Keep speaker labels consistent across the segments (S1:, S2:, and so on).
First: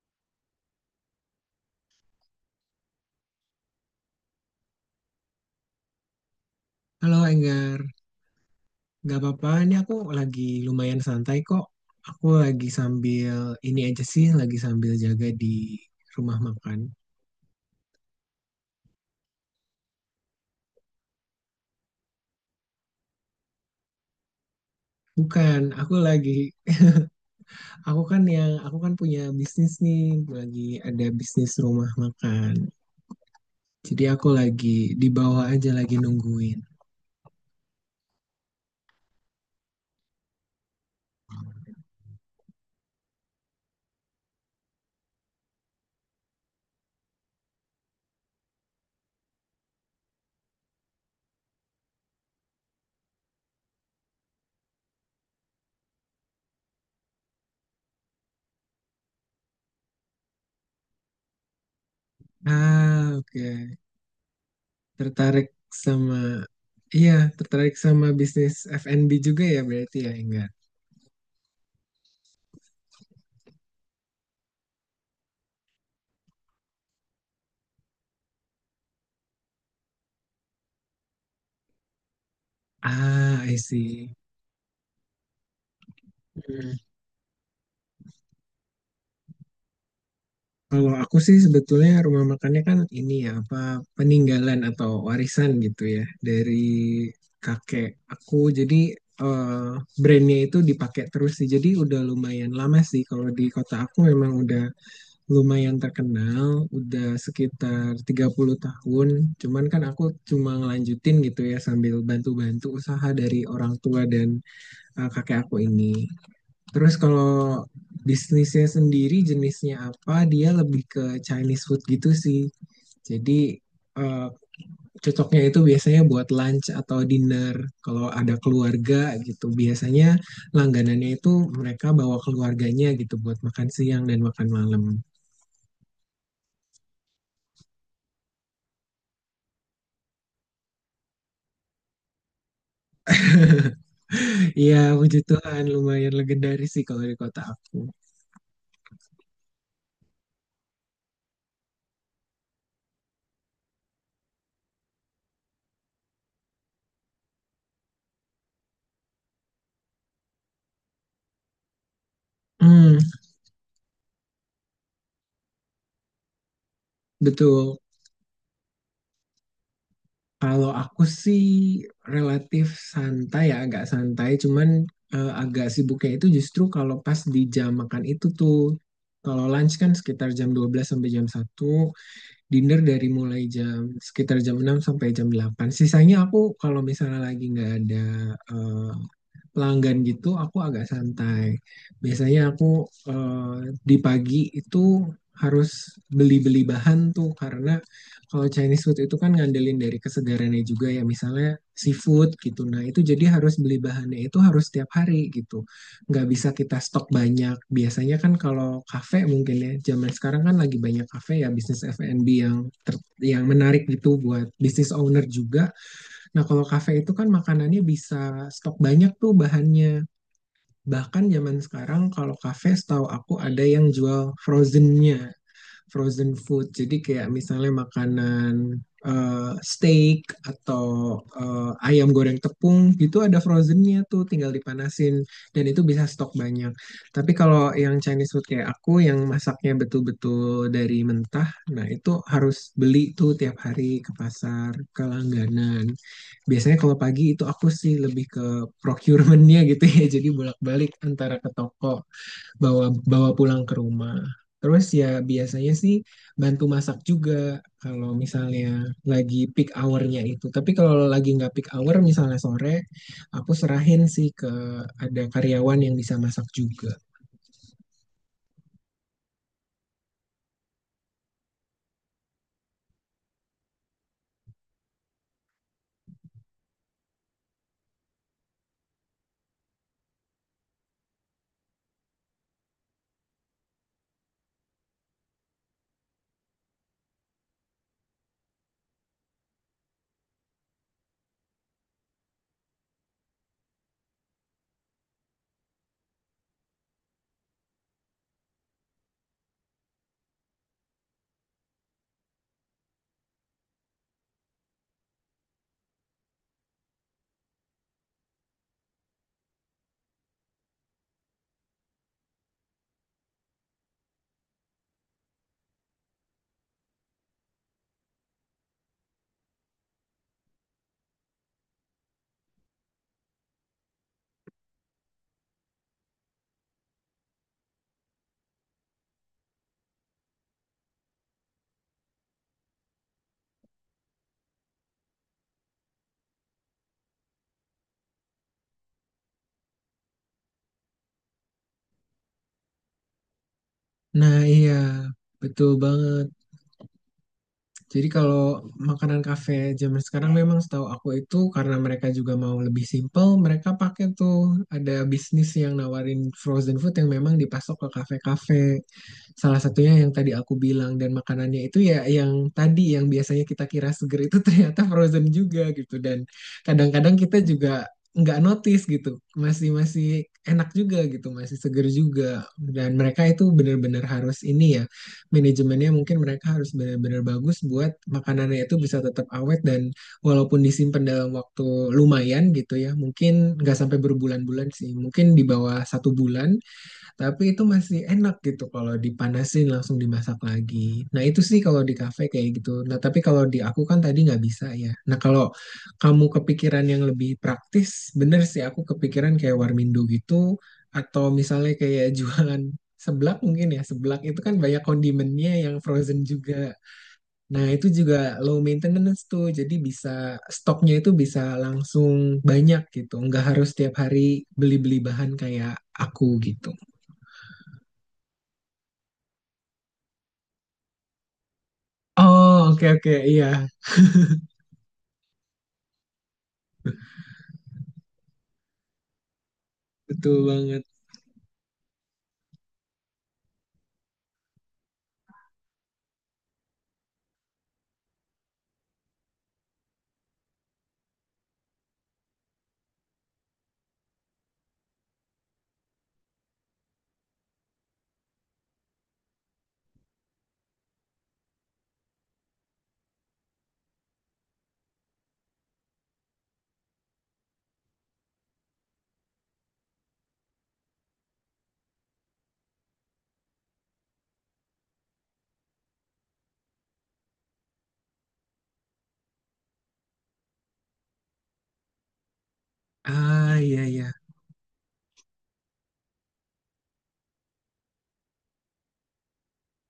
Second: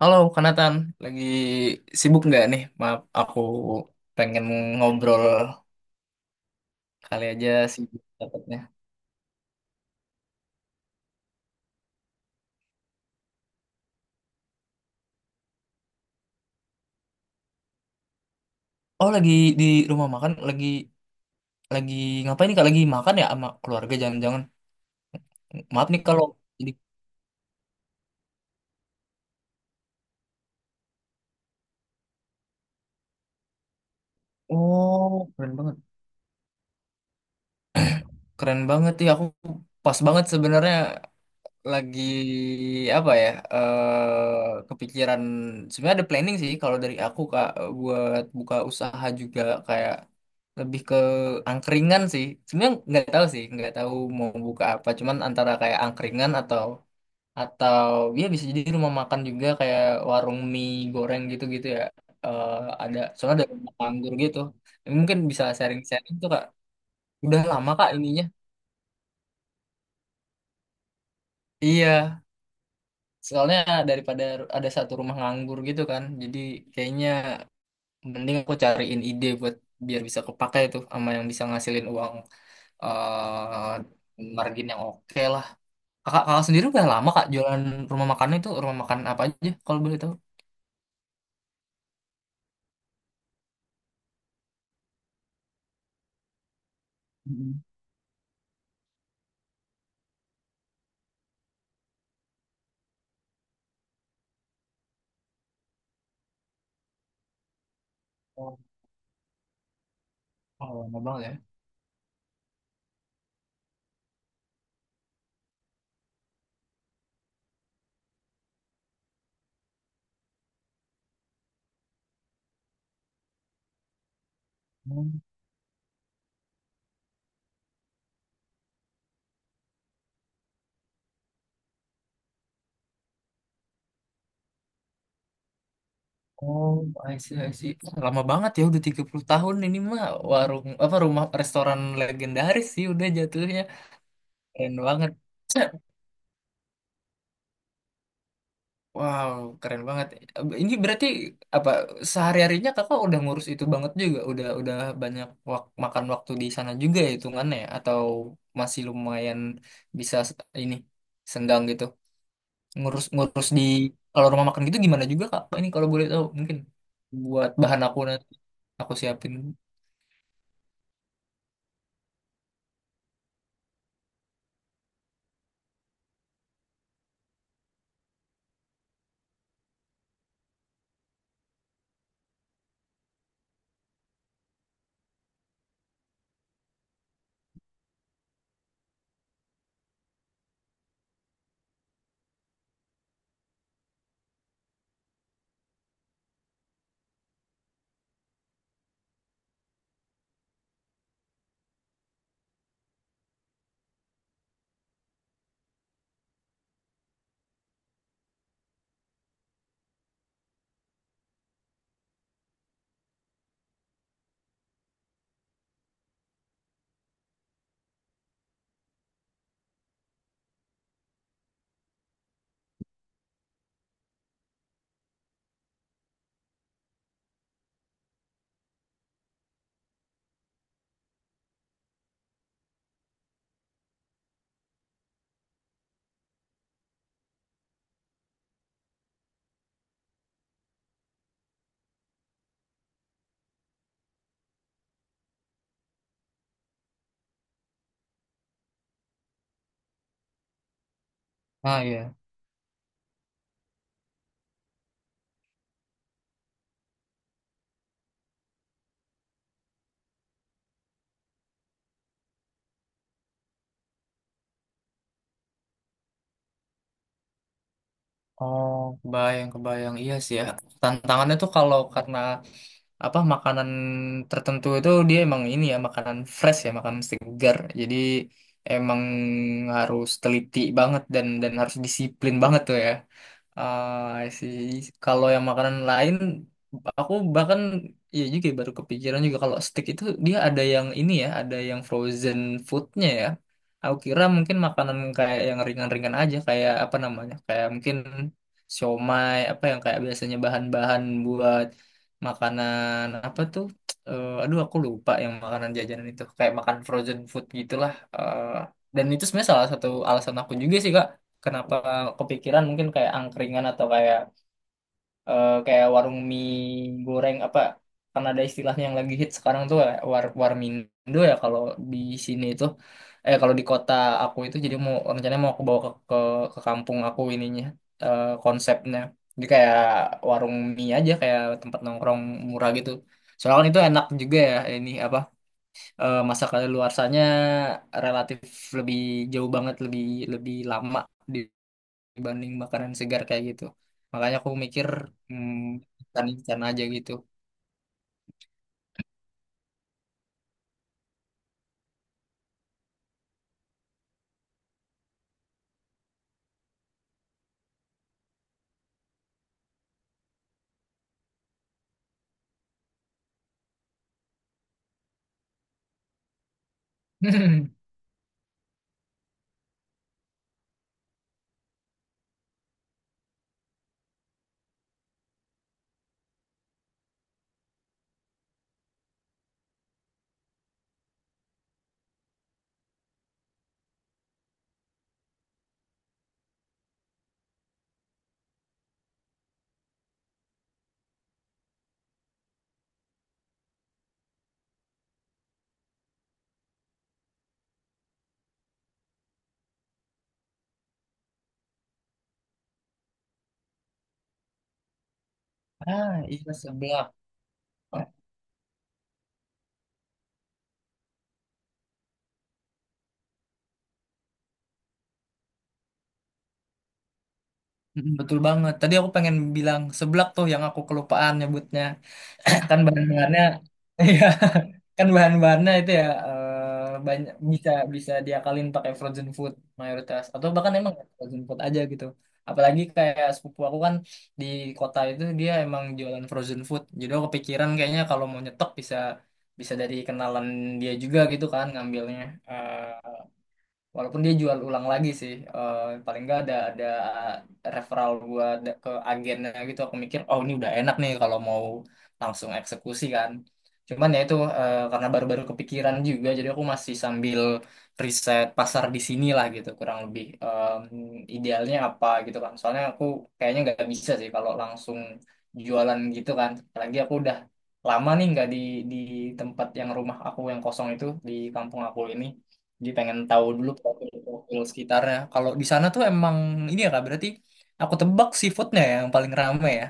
S1: Halo, Kanatan. Lagi sibuk nggak nih? Maaf, aku pengen ngobrol.
S2: Halo
S1: Kali aja
S2: Enggar,
S1: sibuk dapatnya.
S2: nggak apa-apa. Ini aku lagi lumayan santai kok. Aku lagi sambil ini aja sih, lagi sambil jaga di rumah makan.
S1: Oh, lagi di rumah makan. Lagi ngapain nih, Kak? Lagi makan ya sama keluarga? Jangan-jangan.
S2: Bukan,
S1: Maaf
S2: aku
S1: nih kalau
S2: lagi,
S1: jadi...
S2: aku kan yang, aku kan punya bisnis nih, lagi ada bisnis rumah makan. Jadi aku lagi di
S1: Oh,
S2: bawah
S1: keren
S2: aja
S1: banget.
S2: lagi nungguin.
S1: Keren banget. Ya, aku pas banget sebenarnya. Lagi apa ya, eh kepikiran sebenarnya ada planning sih kalau dari aku kak, buat buka usaha juga, kayak lebih ke angkringan sih sebenarnya. Nggak tahu sih, nggak tahu mau buka apa, cuman antara kayak angkringan atau atau ya bisa jadi rumah makan juga kayak warung mie goreng gitu gitu ya. Eh ada
S2: Ah,
S1: soalnya, ada rumah
S2: oke.
S1: anggur gitu, mungkin bisa
S2: Tertarik
S1: sharing-sharing
S2: sama,
S1: tuh kak,
S2: iya,
S1: udah lama
S2: tertarik
S1: kak
S2: sama
S1: ininya.
S2: bisnis F&B juga ya berarti ya Enggar?
S1: Iya. Soalnya daripada ada satu rumah nganggur gitu kan, jadi kayaknya mending aku cariin ide buat biar bisa kepakai tuh sama yang bisa ngasilin uang,
S2: Ah, I
S1: eh
S2: see.
S1: margin yang oke lah. Kakak, kakak sendiri
S2: Hmm.
S1: udah lama kak jualan rumah makan itu, rumah makan apa aja kalau boleh tahu?
S2: Kalau aku sih sebetulnya rumah makannya kan ini ya apa peninggalan atau warisan gitu ya dari
S1: Mm.
S2: kakek aku. Jadi eh, brandnya itu dipakai terus sih. Jadi udah lumayan lama sih. Kalau di kota aku memang udah lumayan terkenal, udah sekitar tiga puluh
S1: Oh,
S2: tahun. Cuman kan aku cuma
S1: oh, lama
S2: ngelanjutin
S1: banget ya.
S2: gitu ya sambil bantu-bantu usaha dari orang tua dan kakek aku ini. Terus kalau bisnisnya sendiri jenisnya apa, dia lebih ke Chinese food gitu sih. Jadi eh,
S1: Hmm.
S2: cocoknya itu biasanya buat lunch atau dinner. Kalau ada keluarga gitu, biasanya langganannya itu mereka bawa keluarganya gitu buat makan siang dan makan malam.
S1: Oh, I see, I see. Lama banget ya, udah 30 tahun ini mah warung apa rumah restoran legendaris sih udah jatuhnya. Keren
S2: Iya,
S1: banget.
S2: puji Tuhan lumayan legendaris sih kalau di kota aku.
S1: Wow, keren banget. Ini berarti apa, sehari-harinya kakak udah ngurus itu banget juga, udah banyak wak- makan waktu di sana juga ya hitungannya ya? Atau masih lumayan bisa s- ini senggang gitu.
S2: Hmm,
S1: Ngurus-ngurus di kalau rumah makan gitu gimana juga kak? Ini kalau boleh tahu mungkin buat
S2: betul.
S1: bahan aku nanti aku siapin.
S2: Kalau aku sih relatif santai ya, agak santai. Cuman agak sibuknya itu justru kalau pas di jam makan itu tuh. Kalau lunch kan sekitar jam 12 sampai jam 1, dinner dari mulai jam sekitar jam 6 sampai jam 8. Sisanya aku kalau misalnya lagi nggak ada eh, pelanggan gitu aku agak santai. Biasanya aku di pagi itu harus beli-beli bahan tuh karena kalau Chinese food itu kan ngandelin dari kesegarannya juga ya misalnya seafood gitu. Nah itu jadi harus beli bahannya itu harus tiap hari gitu. Nggak bisa kita stok banyak. Biasanya kan kalau kafe mungkin ya zaman sekarang kan lagi banyak kafe ya bisnis F&B yang yang menarik gitu buat bisnis owner juga. Nah, kalau kafe itu kan makanannya bisa stok banyak tuh bahannya. Bahkan zaman sekarang kalau kafe setahu aku ada yang jual frozennya frozen food. Jadi kayak misalnya makanan steak atau ayam goreng tepung gitu ada frozennya tuh tinggal dipanasin dan itu bisa stok banyak. Tapi kalau yang Chinese food kayak aku yang masaknya betul-betul dari mentah, nah itu harus beli tuh tiap hari ke pasar, ke langganan. Biasanya kalau pagi itu aku sih lebih ke procurementnya gitu ya, jadi bolak-balik antara ke
S1: Ah
S2: toko
S1: ya.
S2: bawa bawa pulang ke rumah. Terus ya biasanya sih bantu masak juga kalau misalnya lagi peak hour-nya itu. Tapi kalau lagi nggak peak hour misalnya sore, aku serahin sih ke ada karyawan yang bisa masak juga.
S1: Oh, kebayang, kebayang. Iya sih ya. Tantangannya tuh kalau karena apa, makanan tertentu itu dia emang ini ya, makanan fresh ya, makanan segar. Jadi emang harus teliti banget dan harus disiplin banget tuh ya. Ah, sih. Kalau yang makanan lain, aku bahkan ya juga ya, baru kepikiran juga kalau steak itu dia ada yang ini ya, ada yang frozen foodnya ya. Aku kira mungkin makanan kayak yang ringan-ringan aja, kayak apa namanya, kayak mungkin siomay, apa yang kayak biasanya bahan-bahan buat makanan apa tuh? Eh, aduh, aku lupa yang makanan jajanan itu, kayak makan frozen food gitulah. Dan itu sebenarnya salah satu alasan aku juga sih Kak, kenapa kepikiran mungkin kayak angkringan atau kayak kayak warung mie goreng apa, karena ada istilahnya yang lagi hit sekarang tuh kayak war warmindo ya kalau di sini itu, kalau di kota aku itu, jadi mau rencananya mau aku bawa ke ke kampung aku ininya. Konsepnya jadi kayak warung mie aja, kayak tempat nongkrong murah gitu. Soalnya kan itu enak juga ya, ini apa, masa kadaluarsanya relatif lebih jauh banget, lebih lebih lama di dibanding makanan segar kayak gitu. Makanya
S2: Nah
S1: aku
S2: iya
S1: mikir
S2: betul
S1: hmm,
S2: banget.
S1: instan-instan aja gitu.
S2: Jadi kalau makanan kafe zaman sekarang memang setahu aku itu karena mereka juga mau lebih simple, mereka pakai tuh ada bisnis yang nawarin frozen food yang memang dipasok ke kafe-kafe. Salah satunya yang tadi aku bilang dan makanannya itu ya yang tadi yang biasanya kita kira seger itu ternyata frozen juga gitu dan kadang-kadang kita juga nggak notice gitu masih masih enak juga gitu masih seger juga dan mereka itu benar-benar harus ini ya manajemennya mungkin mereka harus benar-benar bagus buat makanannya itu bisa tetap awet dan walaupun disimpan dalam waktu lumayan gitu ya mungkin nggak sampai berbulan-bulan sih mungkin di bawah 1 bulan tapi itu masih enak gitu kalau dipanasin langsung dimasak lagi. Nah itu sih kalau di kafe kayak gitu. Nah tapi kalau di aku kan tadi nggak bisa ya. Nah kalau kamu kepikiran yang lebih praktis, bener sih aku kepikiran kayak warmindo gitu atau misalnya kayak jualan seblak mungkin ya. Seblak itu kan banyak kondimennya yang
S1: Ah,
S2: frozen
S1: iya
S2: juga.
S1: seblak.
S2: Nah itu juga low maintenance tuh. Jadi bisa stoknya itu bisa langsung banyak gitu. Nggak harus tiap hari beli-beli bahan kayak aku gitu.
S1: Mm, betul banget. Tadi aku pengen bilang seblak tuh yang aku kelupaan nyebutnya.
S2: Oh,
S1: Kan
S2: oke oke.
S1: bahan-bahannya
S2: Iya,
S1: kan bahan-bahannya itu ya, banyak bisa bisa diakalin pakai frozen food mayoritas
S2: betul
S1: atau bahkan
S2: banget.
S1: emang frozen food aja gitu. Apalagi kayak sepupu aku kan di kota itu dia emang jualan frozen food, jadi aku kepikiran kayaknya kalau mau nyetok bisa bisa dari kenalan dia juga gitu kan ngambilnya. Eh, Walaupun dia jual ulang lagi sih, paling nggak ada referral gua ada- ke agennya gitu. Aku mikir, oh ini udah enak nih kalau mau langsung eksekusi kan. Cuman ya itu, karena baru-baru kepikiran juga, jadi aku masih sambil riset pasar di sini lah gitu, kurang lebih. Idealnya apa gitu kan. Soalnya aku kayaknya nggak bisa sih kalau langsung jualan gitu kan. Apalagi aku udah lama nih nggak di di tempat yang rumah aku yang kosong itu di kampung aku ini. Jadi pengen tahu
S2: Ah,
S1: dulu
S2: iya iya.
S1: profil-profil sekitarnya. Kalau di sana tuh emang ini ya kak, berarti aku tebak seafoodnya ya yang paling rame ya.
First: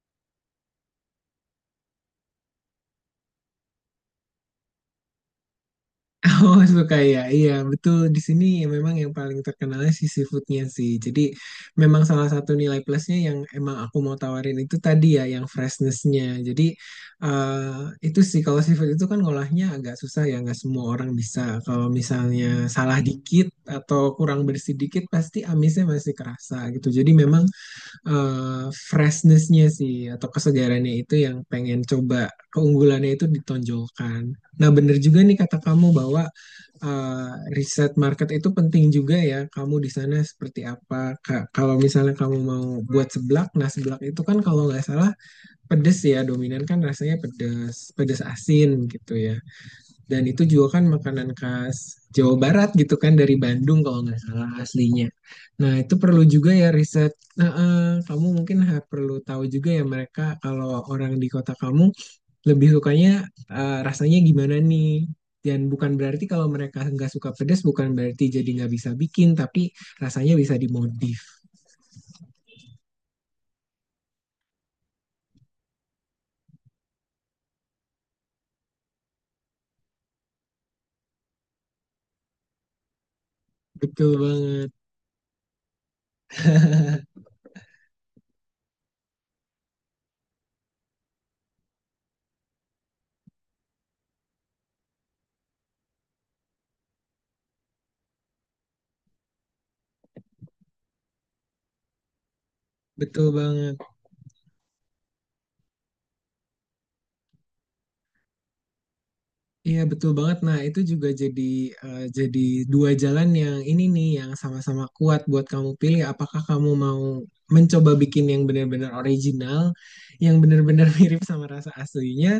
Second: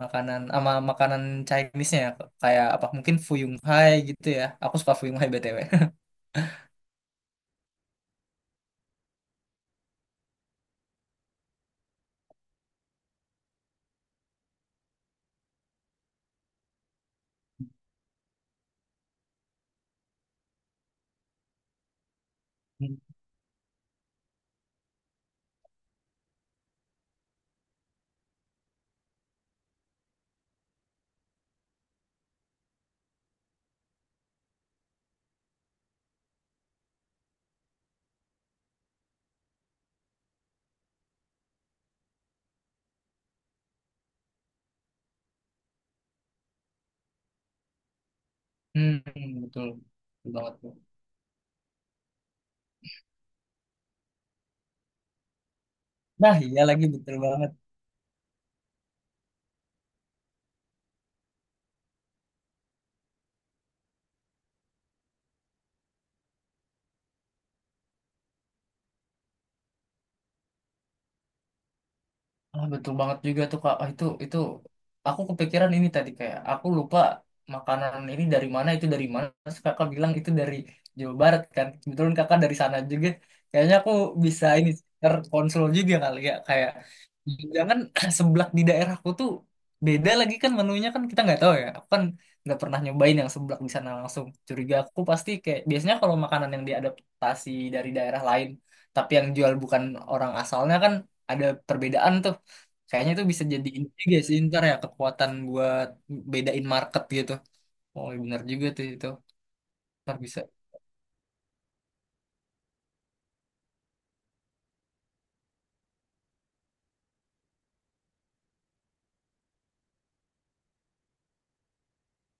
S1: Makanan sama makanan Chinese-nya ya, kayak apa mungkin Fuyung Hai gitu ya. Aku suka Fuyung Hai BTW.
S2: Oh, suka ya. Iya, betul. Di sini memang yang paling terkenalnya si seafoodnya sih. Jadi memang salah satu nilai plusnya yang emang aku mau tawarin itu tadi ya, yang freshnessnya. Jadi eh, itu sih kalau seafood itu kan ngolahnya agak susah ya, nggak semua orang bisa. Kalau misalnya salah dikit atau kurang bersih dikit, pasti amisnya masih kerasa gitu. Jadi memang freshness-nya sih atau kesegarannya itu yang pengen coba keunggulannya itu ditonjolkan. Nah, bener juga nih kata kamu bahwa eh, riset market itu penting juga ya. Kamu di sana seperti apa? Kalau misalnya kamu mau buat seblak, nah seblak itu kan kalau nggak salah pedes ya, dominan kan rasanya pedes, pedes asin
S1: Hmm,
S2: gitu ya.
S1: betul.
S2: Dan
S1: Betul
S2: itu
S1: banget. Tuh.
S2: juga kan makanan khas Jawa Barat gitu kan dari Bandung kalau nggak salah aslinya. Nah itu perlu
S1: Nah,
S2: juga
S1: iya
S2: ya
S1: lagi
S2: riset.
S1: betul
S2: Nah,
S1: banget.
S2: kamu mungkin perlu tahu juga ya mereka kalau orang di kota kamu lebih sukanya rasanya gimana nih. Dan bukan berarti kalau mereka nggak suka pedas bukan berarti jadi nggak bisa bikin tapi rasanya bisa dimodif.
S1: Ah, betul banget juga tuh Kak. Ah, itu aku kepikiran ini tadi kayak aku lupa makanan ini dari mana itu dari mana. Terus Kakak bilang itu dari Jawa Barat kan. Kebetulan Kakak dari sana juga. Kayaknya aku
S2: Betul
S1: bisa ini
S2: banget,
S1: terkonsol juga kali ya, kayak jangan seblak di daerahku tuh beda lagi kan menunya, kan kita nggak tahu ya. Aku kan nggak pernah nyobain yang seblak di sana langsung. Curiga aku pasti kayak biasanya kalau makanan yang diadaptasi dari daerah lain tapi yang jual bukan orang asalnya kan ada perbedaan tuh. Kayaknya
S2: betul
S1: itu bisa jadi
S2: banget.
S1: ini juga sih ntar ya, kekuatan buat bedain market gitu. Oh benar juga tuh itu.
S2: Iya betul
S1: Ntar
S2: banget.
S1: bisa.
S2: Nah, itu juga jadi eh, jadi dua jalan yang ini nih yang sama-sama kuat buat kamu pilih. Apakah kamu mau mencoba bikin yang benar-benar original, yang benar-benar mirip sama rasa aslinya,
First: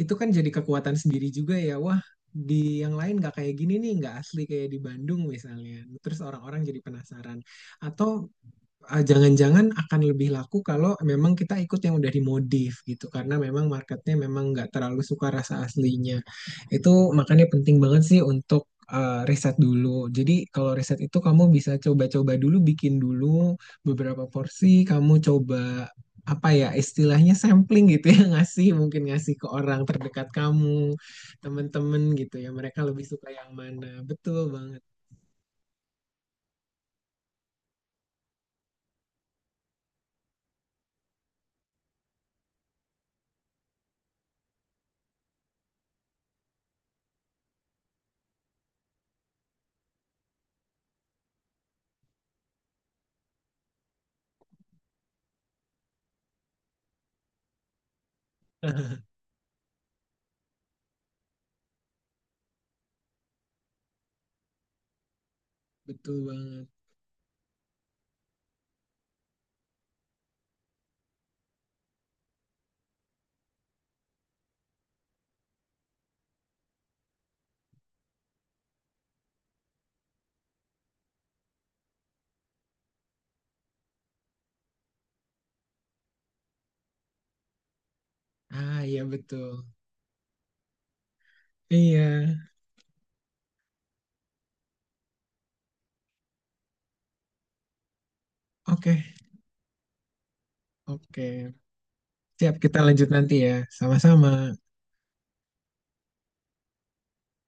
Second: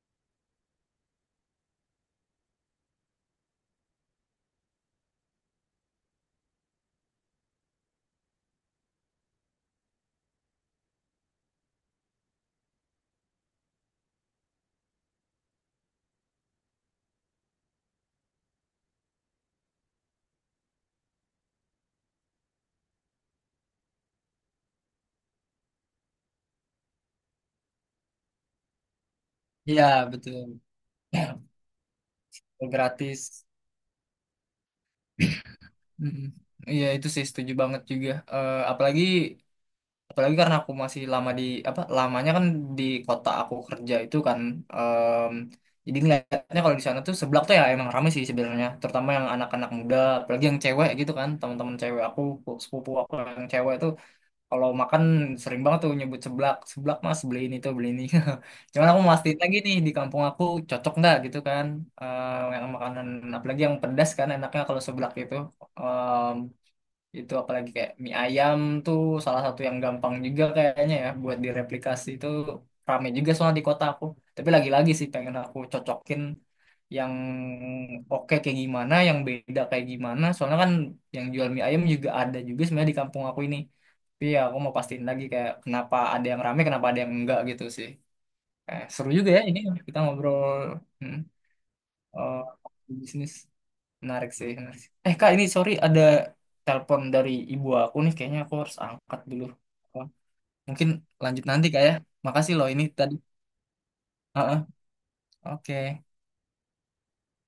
S2: itu kan jadi kekuatan sendiri juga ya. Wah, di yang lain nggak kayak gini nih, nggak asli kayak di Bandung misalnya. Terus orang-orang jadi penasaran. Atau ah, jangan-jangan akan lebih laku kalau memang kita ikut yang udah dimodif gitu karena memang marketnya memang nggak terlalu suka rasa aslinya. Itu makanya penting banget sih untuk riset dulu. Jadi kalau riset itu kamu bisa coba-coba dulu, bikin dulu beberapa porsi, kamu coba apa ya istilahnya sampling gitu ya ngasih mungkin ngasih ke orang
S1: Iya
S2: terdekat
S1: betul.
S2: kamu, temen-temen gitu ya mereka lebih suka
S1: Gratis.
S2: yang mana. Betul banget,
S1: Mm-mm. Iya itu sih setuju banget juga. Apalagi apalagi karena aku masih lama di apa lamanya kan di kota aku kerja itu kan. em, jadi ngeliatnya kalau di sana tuh seblak tuh ya emang rame sih sebenarnya. Terutama yang anak-anak muda, apalagi yang cewek gitu kan. Teman-teman cewek aku, sepupu aku yang cewek tuh kalau makan sering banget tuh nyebut seblak, seblak mas beli ini tuh beli ini. Cuman aku mau mastiin lagi nih di kampung aku cocok nggak gitu kan. Yang makanan apalagi yang pedas kan enaknya kalau seblak itu
S2: betul banget.
S1: itu apalagi kayak mie ayam tuh salah satu yang gampang juga kayaknya ya buat direplikasi itu, rame juga soalnya di kota aku, tapi lagi-lagi sih pengen aku cocokin yang oke kayak gimana, yang beda kayak gimana, soalnya kan yang jual mie ayam juga ada juga sebenarnya di kampung aku ini, tapi ya aku mau pastiin lagi kayak kenapa ada yang rame kenapa ada yang enggak gitu sih.
S2: Ah
S1: Eh,
S2: iya
S1: seru juga ya ini
S2: betul.
S1: kita ngobrol. Hmm,
S2: Iya.
S1: eh bisnis. Menarik sih, menarik sih. Eh, Kak, ini sorry ada telepon dari ibu aku nih. Kayaknya aku harus
S2: Oke,
S1: angkat dulu. Oh, mungkin lanjut
S2: oke.
S1: nanti, Kak ya. Makasih
S2: Siap,
S1: loh
S2: kita
S1: ini
S2: lanjut
S1: tadi.
S2: nanti ya. Sama-sama.
S1: Heeh, oke.